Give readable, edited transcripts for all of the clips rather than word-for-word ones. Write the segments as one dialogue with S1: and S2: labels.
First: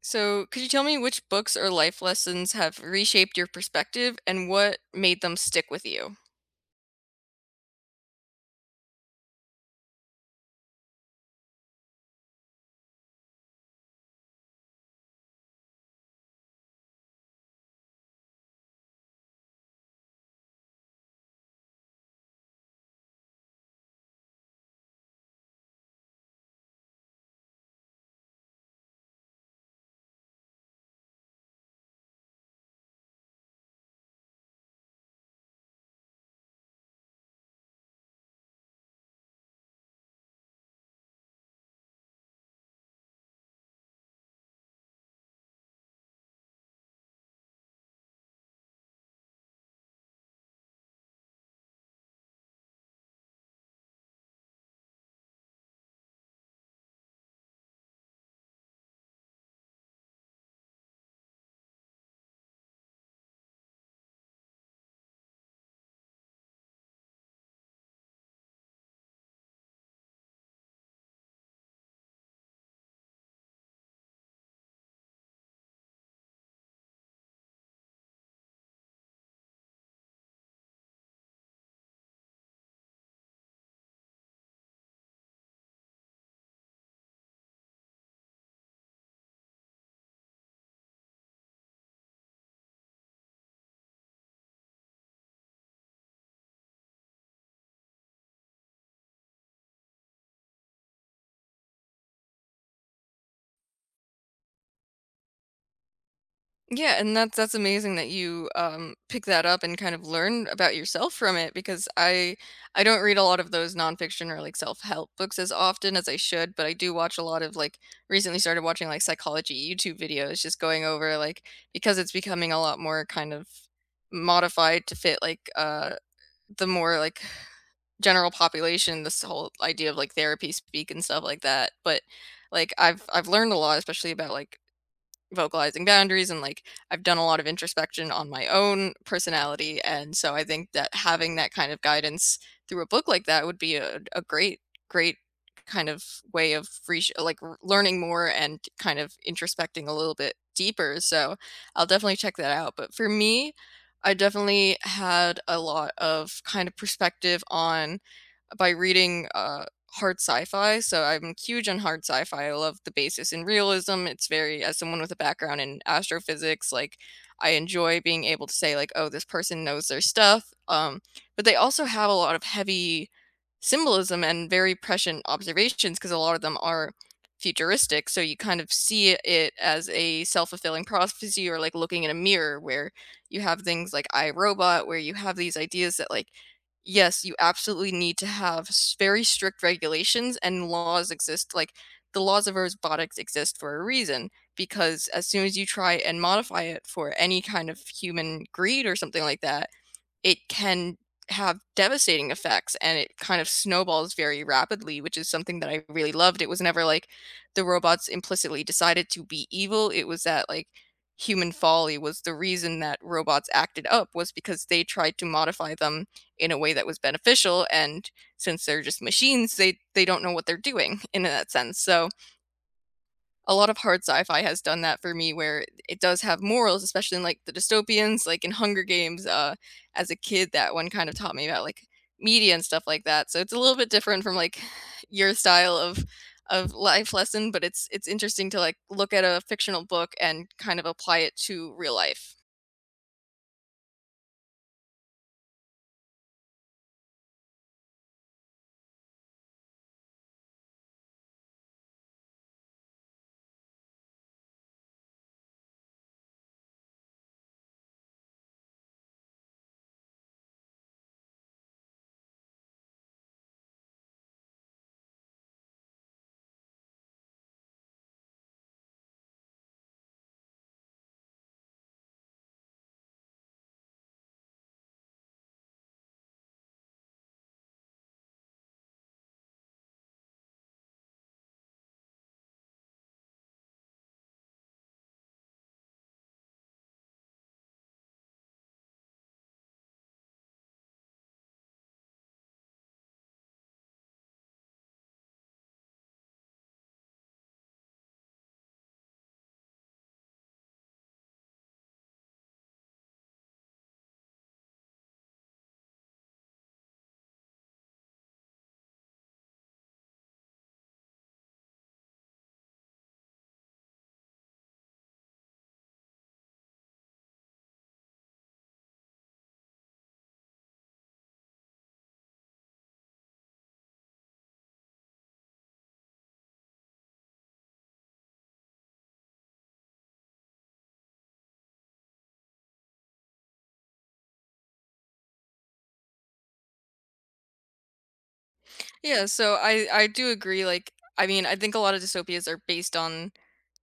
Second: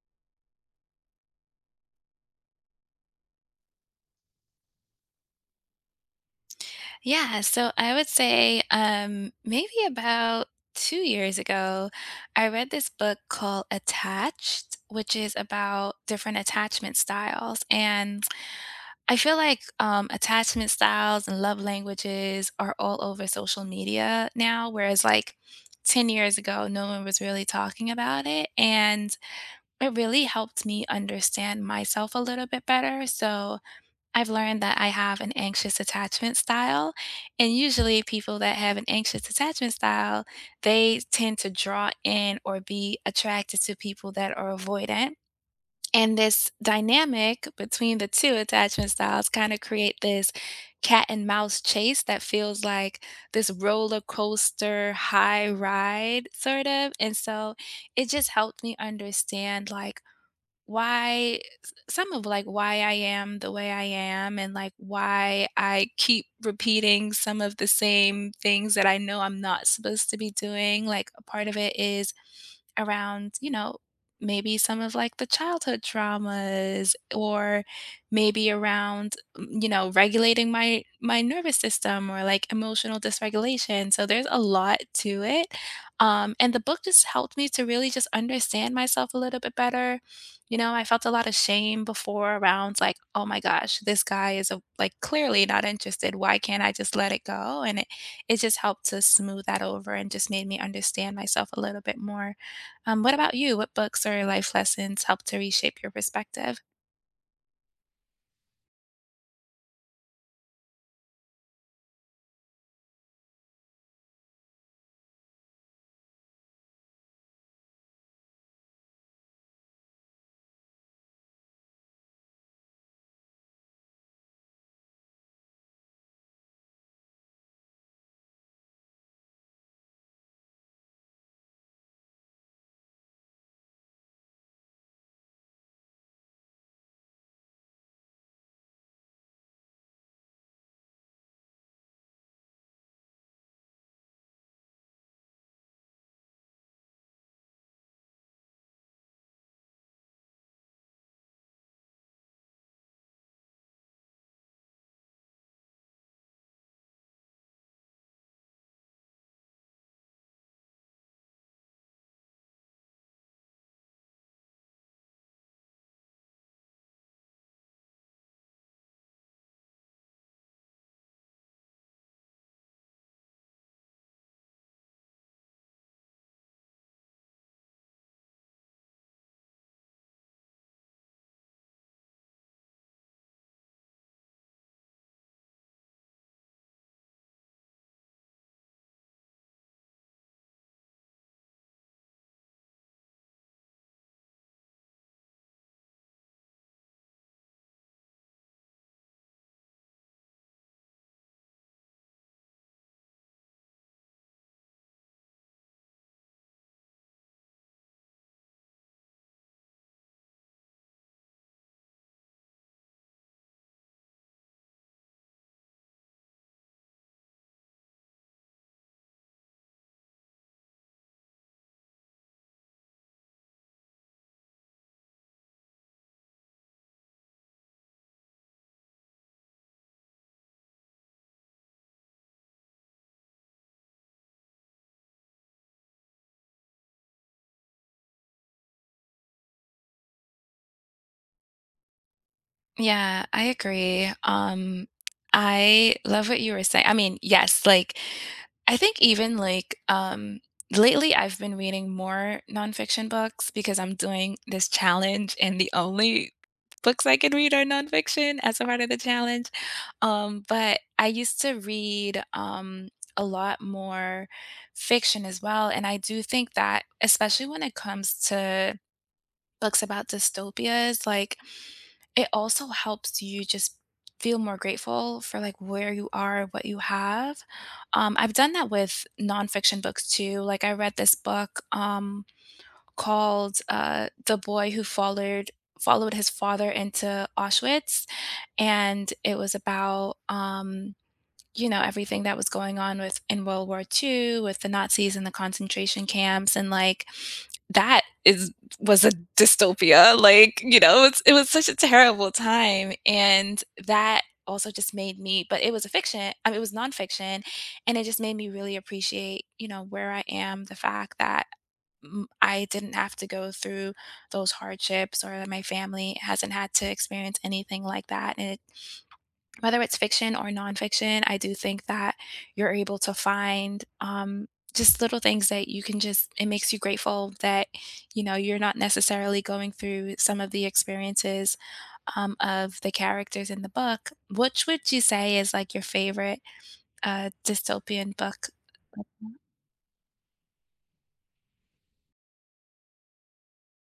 S1: So, could you tell me which books or life lessons have reshaped your perspective and what made them stick with you?
S2: Yeah, so I would say, maybe about 2 years ago, I read this book called Attached, which is about different attachment styles, and I feel like, attachment styles and love languages are all over social media now, whereas, like, 10 years ago, no one was really talking about it, and it really helped me understand myself a little bit better. So I've learned that I have an anxious attachment style, and usually people that have an anxious attachment style, they tend to draw in or be attracted to people that are avoidant. And this dynamic between the two attachment styles kind of create this cat and mouse chase that feels like this roller coaster high ride sort of. And so it just helped me understand like some of like why I am the way I am, and like why I keep repeating some of the same things that I know I'm not supposed to be doing. Like a part of it is around, you know, maybe some of like the childhood traumas, or maybe around you know, regulating my nervous system, or like emotional dysregulation. So there's a lot to it. And the book just helped me to really just understand myself a little bit better. You know, I felt a lot of shame before around like, oh my gosh, this guy is like clearly not interested, why can't I just let it go? And it just helped to smooth that over and just made me understand myself a little bit more. Um, what about you? What books or life lessons help to reshape your perspective?
S1: Yeah, and that's amazing that you pick that up and kind of learn about yourself from it because I don't read a lot of those nonfiction or like self-help books as often as I should, but I do watch a lot of like recently started watching like psychology YouTube videos just going over like because it's becoming a lot more kind of modified to fit like the more like general population, this whole idea of like therapy speak and stuff like that. But like I've learned a lot, especially about like vocalizing boundaries and like I've done a lot of introspection on my own personality. And so I think that having that kind of guidance through a book like that would be a great kind of way of reach, like r- learning more and kind of introspecting a little bit deeper. So I'll definitely check that out. But for me, I definitely had a lot of kind of perspective on by reading hard sci-fi. So I'm huge on hard sci-fi. I love the basis in realism. It's very, as someone with a background in astrophysics, like I enjoy being able to say like, oh, this person knows their stuff. But they also have a lot of heavy symbolism and very prescient observations because a lot of them are futuristic. So you kind of see it as a self-fulfilling prophecy or like looking in a mirror where you have things like iRobot, where you have these ideas that like yes, you absolutely need to have s very strict regulations and laws exist, like, the laws of robotics exist for a reason, because as soon as you try and modify it for any kind of human greed or something like that, it can have devastating effects and it kind of snowballs very rapidly, which is something that I really loved. It was never like the robots implicitly decided to be evil. It was that like human folly was the reason that robots acted up was because they tried to modify them in a way that was beneficial, and since they're just machines, they don't know what they're doing in that sense. So a lot of hard sci-fi has done that for me where it does have morals, especially in like the dystopians like in Hunger Games. As a kid that one kind of taught me about like media and stuff like that, so it's a little bit different from like your style of life lesson, but it's interesting to like look at a fictional book and kind of apply it to real life.
S2: Yeah, I agree. I love what you were saying. I mean, yes, like I think even like lately I've been reading more nonfiction books because I'm doing this challenge and the only books I can read are nonfiction as a part of the challenge. But I used to read a lot more fiction as well. And I do think that, especially when it comes to books about dystopias, like it also helps you just feel more grateful for like where you are, what you have. I've done that with nonfiction books too. Like I read this book called "The Boy Who Followed His Father into Auschwitz," and it was about you know, everything that was going on with in World War II with the Nazis and the concentration camps, and like that is was a dystopia. Like, you know, it was such a terrible time. And that also just made me, but it was a fiction, I mean it was nonfiction, and it just made me really appreciate, you know, where I am, the fact that I didn't have to go through those hardships, or that my family hasn't had to experience anything like that. And it whether it's fiction or nonfiction, I do think that you're able to find just little things that you can just, it makes you grateful that, you know, you're not necessarily going through some of the experiences of the characters in the book. Which would you say is like your favorite dystopian book?
S1: Yeah, so I do agree. Like I mean I think a lot of dystopias are based on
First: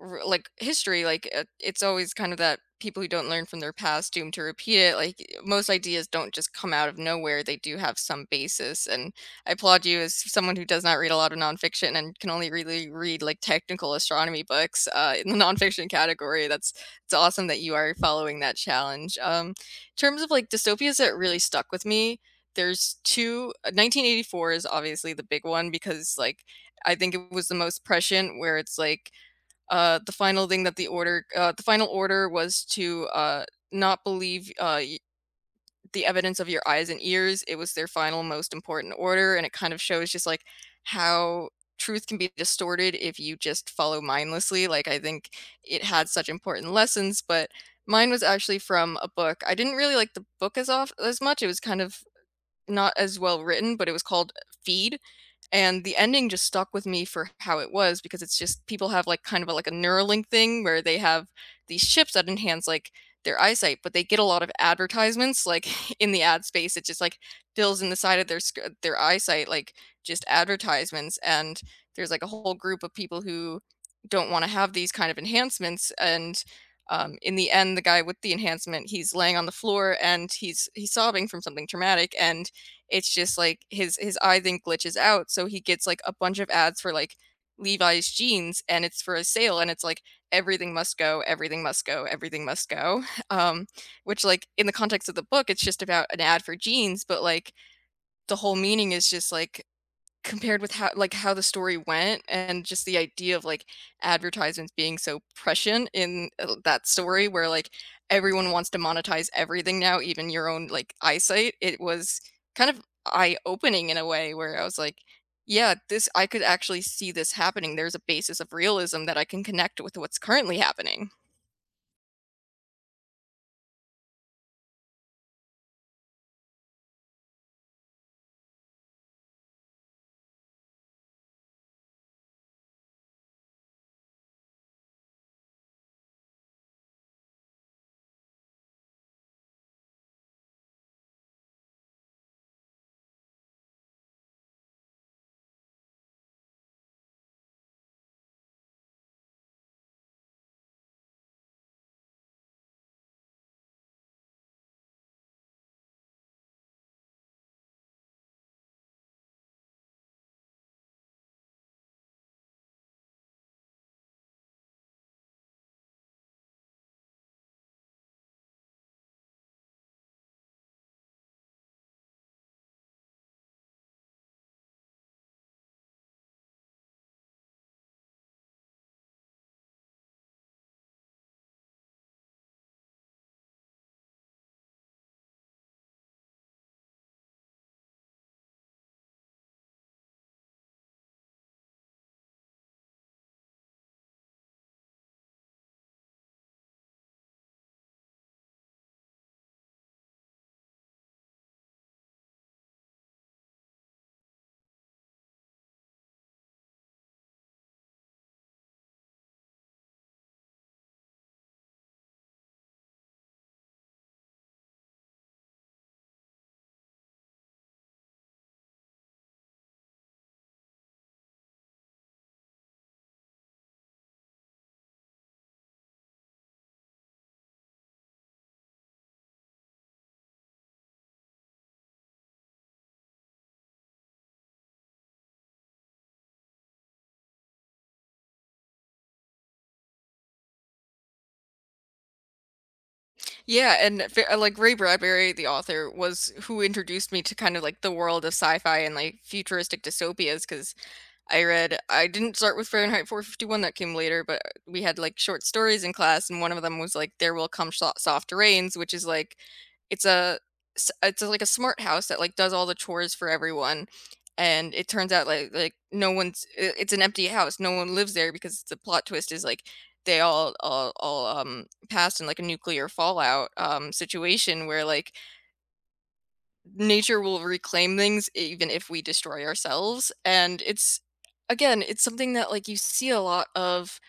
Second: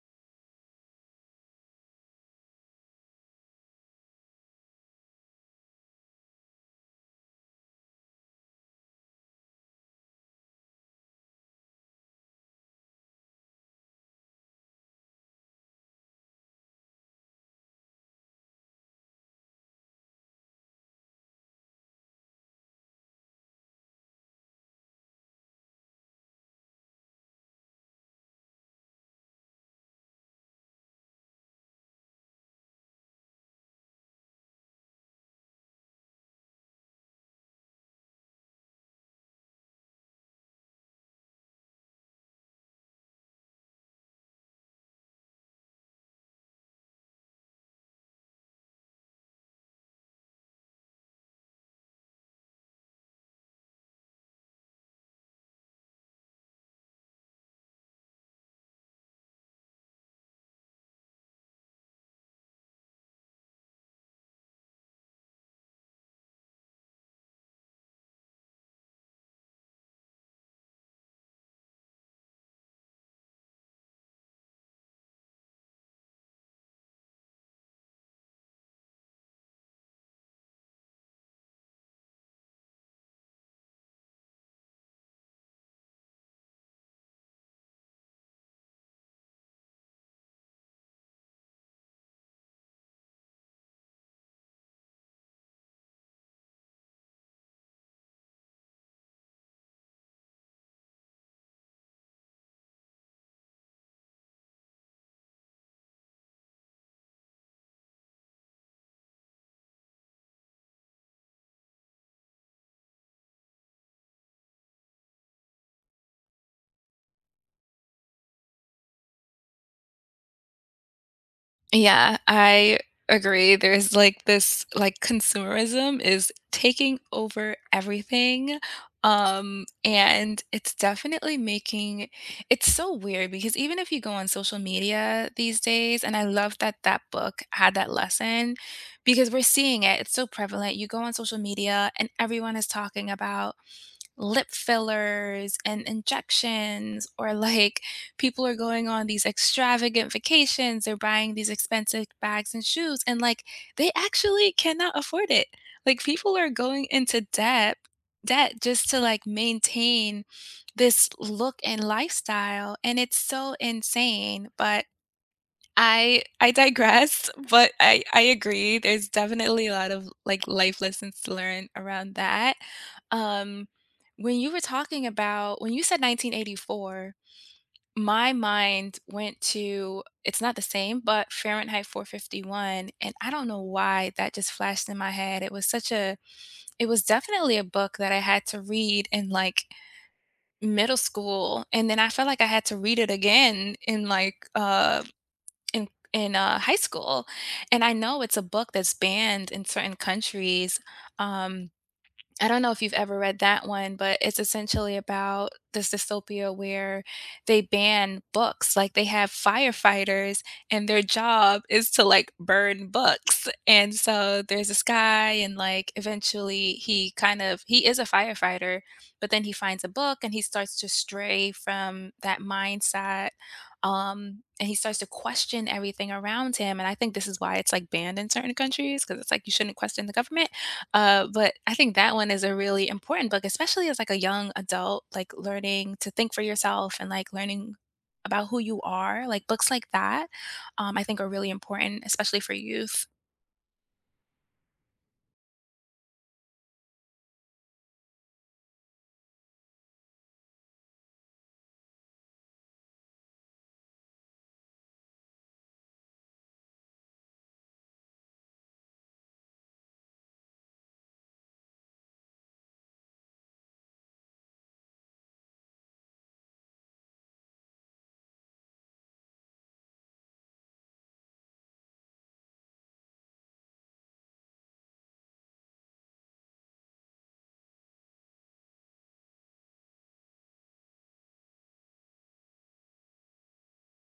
S1: like history, like it's always kind of that people who don't learn from their past doomed to repeat it. Like most ideas don't just come out of nowhere, they do have some basis, and I applaud you as someone who does not read a lot of nonfiction and can only really read like technical astronomy books in the nonfiction category. That's it's awesome that you are following that challenge, in terms of like dystopias that really stuck with me, there's two. 1984 is obviously the big one, because like I think it was the most prescient where it's like the final thing that the order, the final order was to not believe, the evidence of your eyes and ears. It was their final, most important order, and it kind of shows just like how truth can be distorted if you just follow mindlessly. Like I think it had such important lessons, but mine was actually from a book. I didn't really like the book as off as much. It was kind of not as well written, but it was called Feed, and the ending just stuck with me for how it was, because it's just people have, like, kind of a like a Neuralink thing where they have these chips that enhance, like, their eyesight, but they get a lot of advertisements, like, in the ad space, it just, like, fills in the side of their sc their eyesight, like, just advertisements, and there's, like, a whole group of people who don't wanna have these kind of enhancements, and, in the end, the guy with the enhancement, he's laying on the floor, and he's sobbing from something traumatic, and it's just like his eye then glitches out, so he gets like a bunch of ads for like Levi's jeans, and it's for a sale, and it's like everything must go, everything must go, everything must go. um which like in the context of the book it's just about an ad for jeans, but like the whole meaning is just like compared with how like, how the story went and just the idea of, like, advertisements being so prescient in, that story where, like, everyone wants to monetize everything now, even your own, like, eyesight. It was kind of eye-opening in a way where I was like, "Yeah, this I could actually see this happening, there's a basis of realism that I can connect with what's currently happening."
S2: Yeah, I agree. There's like this like consumerism is taking over everything. And it's definitely making it's so weird because even if you go on social media these days, and I love that that book had that lesson because we're seeing it, it's so prevalent. You go on social media and everyone is talking about lip fillers and injections, or like people are going on these extravagant vacations, they're buying these expensive bags and shoes, and like they actually cannot afford it. Like people are going into debt just to like maintain this look and lifestyle, and it's so insane. But I digress. But I agree. There's definitely a lot of, like, life lessons to learn around that. Um, when you were talking about when you said 1984, my mind went to, it's not the same, but Fahrenheit 451, and I don't know why that just flashed in my head. It was such a, it was definitely a book that I had to read in, like, middle school, and then I felt like I had to read it again in, like, in high school, and I know it's a book that's banned in certain countries. Um, I don't know if you've ever read that one, but it's essentially about this dystopia where they ban books. Like they have firefighters and their job is to like burn books. And so there's this guy, and like eventually he kind of, he is a firefighter, but then he finds a book and he starts to stray from that mindset. And he starts to question everything around him. And I think this is why it's like banned in certain countries, because it's like you shouldn't question the government. But I think that one is a really important book, especially as like a young adult, like learning to think for yourself and like learning about who you are. Like books like that, I think are really important, especially for youth.
S1: Yeah, and f like, Ray Bradbury, the author, was who introduced me to kind of, like, the world of sci-fi and, like, futuristic dystopias, because I didn't start with Fahrenheit 451, that came later, but we had, like, short stories in class, and one of them was, like, There Will Come Sho Soft Rains, which is, like, it's a s it's, like, a smart house that, like, does all the chores for everyone, and it turns out, like no one's I it's an empty house, no one lives there, because the plot twist is, like, they all passed in, like, a nuclear fallout, situation where, like, nature will reclaim things even if we destroy ourselves. And it's again, it's something that like you see a lot of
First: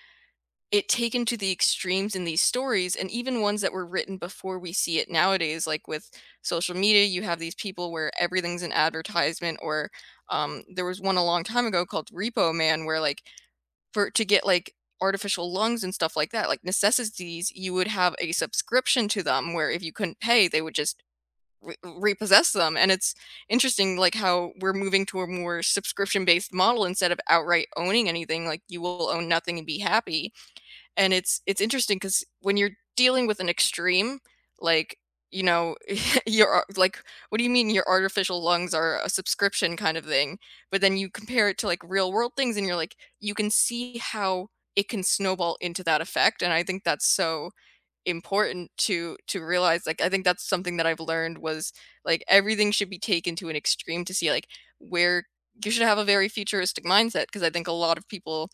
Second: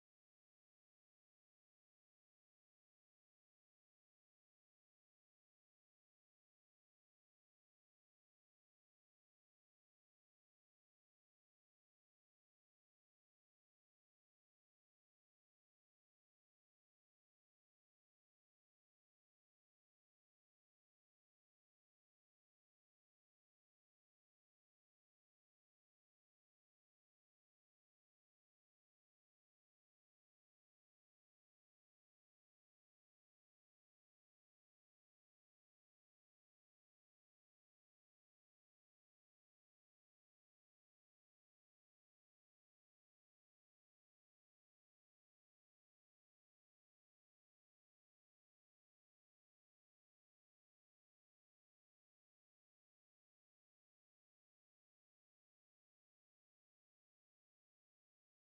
S1: it taken to the extremes in these stories, and even ones that were written before we see it nowadays, like with social media. You have these people where everything's an advertisement, or there was one a long time ago called Repo Man where like for to get like artificial lungs and stuff like that, like necessities, you would have a subscription to them where if you couldn't pay they would just repossess them. And it's interesting like how we're moving to a more subscription based model instead of outright owning anything, like you will own nothing and be happy. And it's interesting, cuz when you're dealing with an extreme, like, you know, you're like, what do you mean your artificial lungs are a subscription kind of thing? But then you compare it to like real world things, and you're like you can see how it can snowball into that effect. And I think that's so important to realize. Like I think that's something that I've learned was like everything should be taken to an extreme to see like where you should have a very futuristic mindset, because I think a lot of people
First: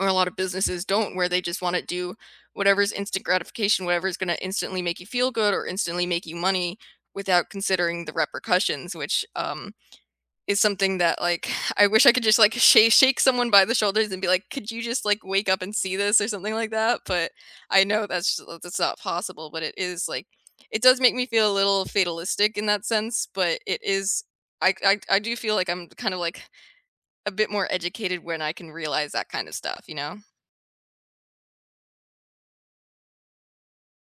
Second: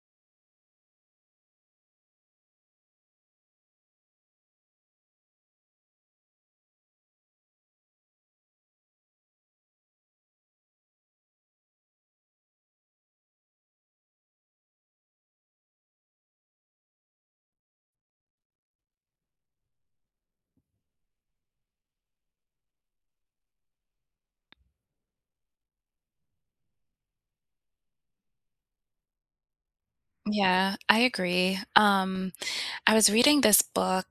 S1: or a lot of businesses don't, where they just want to do whatever's instant gratification, whatever's going to instantly make you feel good or instantly make you money without considering the repercussions. Which is something that like I wish I could just like shake someone by the shoulders and be like, "Could you just like wake up and see this?" or something like that. But I know that's just, that's not possible. But it is like it does make me feel a little fatalistic in that sense. But it is I do feel like I'm kind of like a bit more educated when I can realize that kind of stuff. You know.
S2: Yeah, I agree. I was reading this book.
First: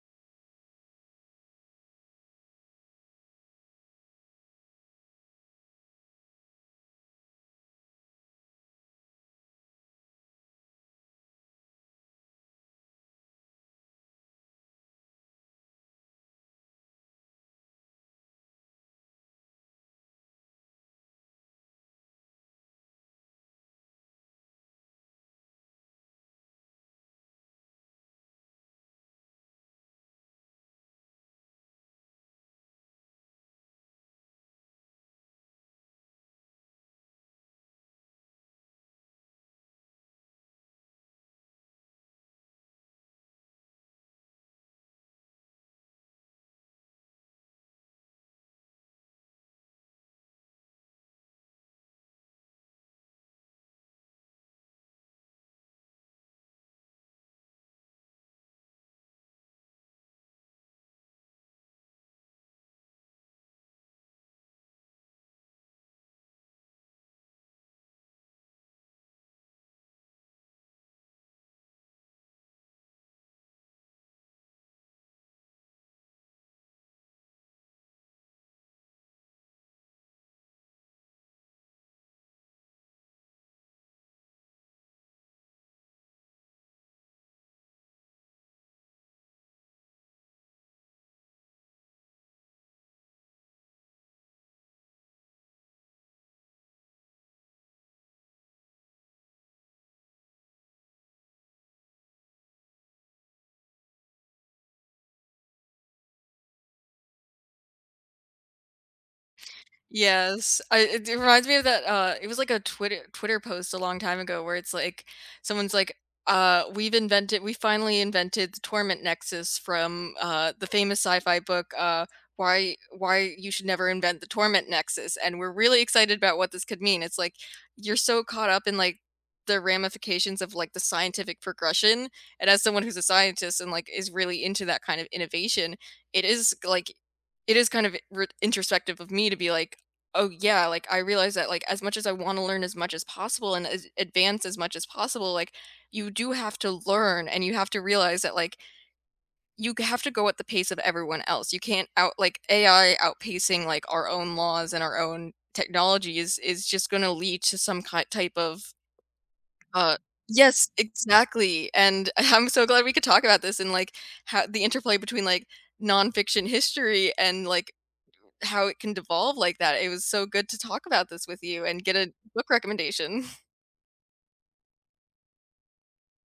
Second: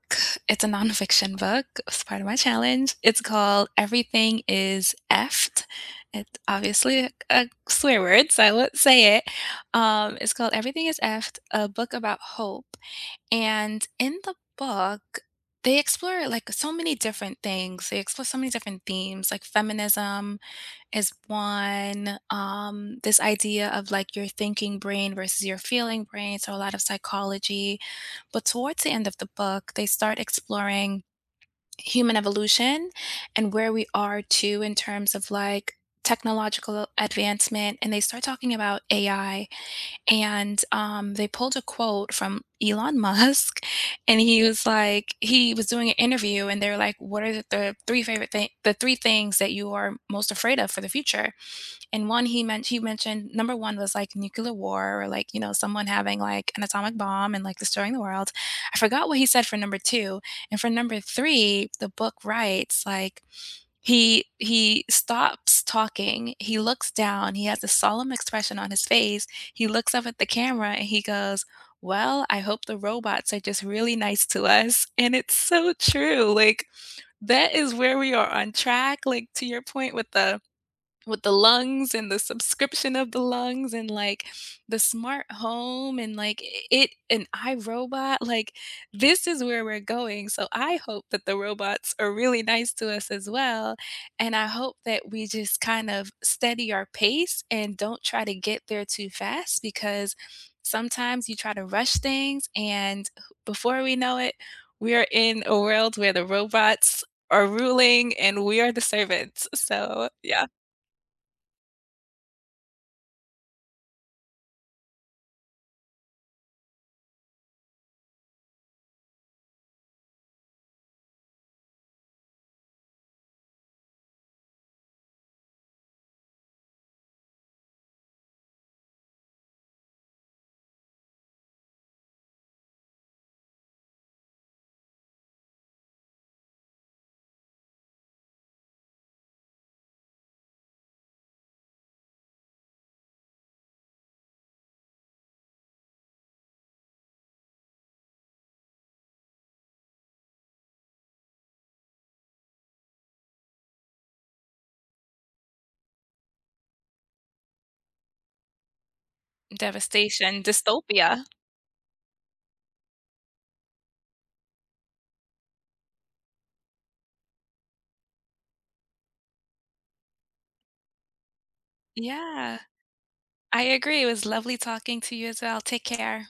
S2: It's a nonfiction book. It's part of my challenge. It's called Everything is Effed. It's obviously a swear word, so I won't say it. It's called Everything is Effed, a book about hope. And in the book, they explore like so many different things. They explore so many different themes. Like feminism is one. This idea of like your thinking brain versus your feeling brain. So a lot of psychology. But towards the end of the book, they start exploring human evolution and where we are too in terms of like technological advancement, and they start talking about AI. And they pulled a quote from Elon Musk, and he was like, he was doing an interview, and they're like, "What are the three favorite the three things that you are most afraid of for the future?" And one, he meant, he mentioned number one was like nuclear war, or like, you know, someone having like an atomic bomb and like destroying the world. I forgot what he said for number two, and for number three, the book writes like he stops talking, he looks down, he has a solemn expression on his face, he looks up at the camera, and he goes, "Well, I hope the robots are just really nice to us." And it's so true, like, that is where we are on track, like, to your point with the lungs and the subscription of the lungs, and like the smart home, and like it, and iRobot, like this is where we're going. So I hope that the robots are really nice to us as well, and I hope that we just kind of steady our pace and don't try to get there too fast, because sometimes you try to rush things and before we know it, we are in a world where the robots are ruling and we are the servants. So yeah,
S1: Yes, I it reminds me of that, it was like a Twitter post a long time ago where it's like, someone's like, "We've invented, we finally invented the torment nexus from, the famous sci-fi book, uh, Why You Should Never Invent the Torment Nexus, and we're really excited about what this could mean." It's like, you're so caught up in, like, the ramifications of, like, the scientific progression, and as someone who's a scientist and, like, is really into that kind of innovation, it is, like, it is kind of r introspective of me to be like, oh, yeah, like, I realize that, like, as much as I wanna learn as much as possible and as advance as much as possible, like, you do have to learn, and you have to realize that, like, you g have to go at the pace of everyone else. You can't AI outpacing, like, our own laws and our own technology is just gonna lead to some ki type of, uh,
S2: devastation,
S1: yes,
S2: dystopia.
S1: exactly. And I'm so glad we could talk about this and, like, how the interplay between, like, nonfiction history and, like, how it can devolve like that. It was so good to talk about this with you and get a book
S2: Yeah,
S1: recommendation.
S2: I agree, it was lovely talking to you as well. Take care.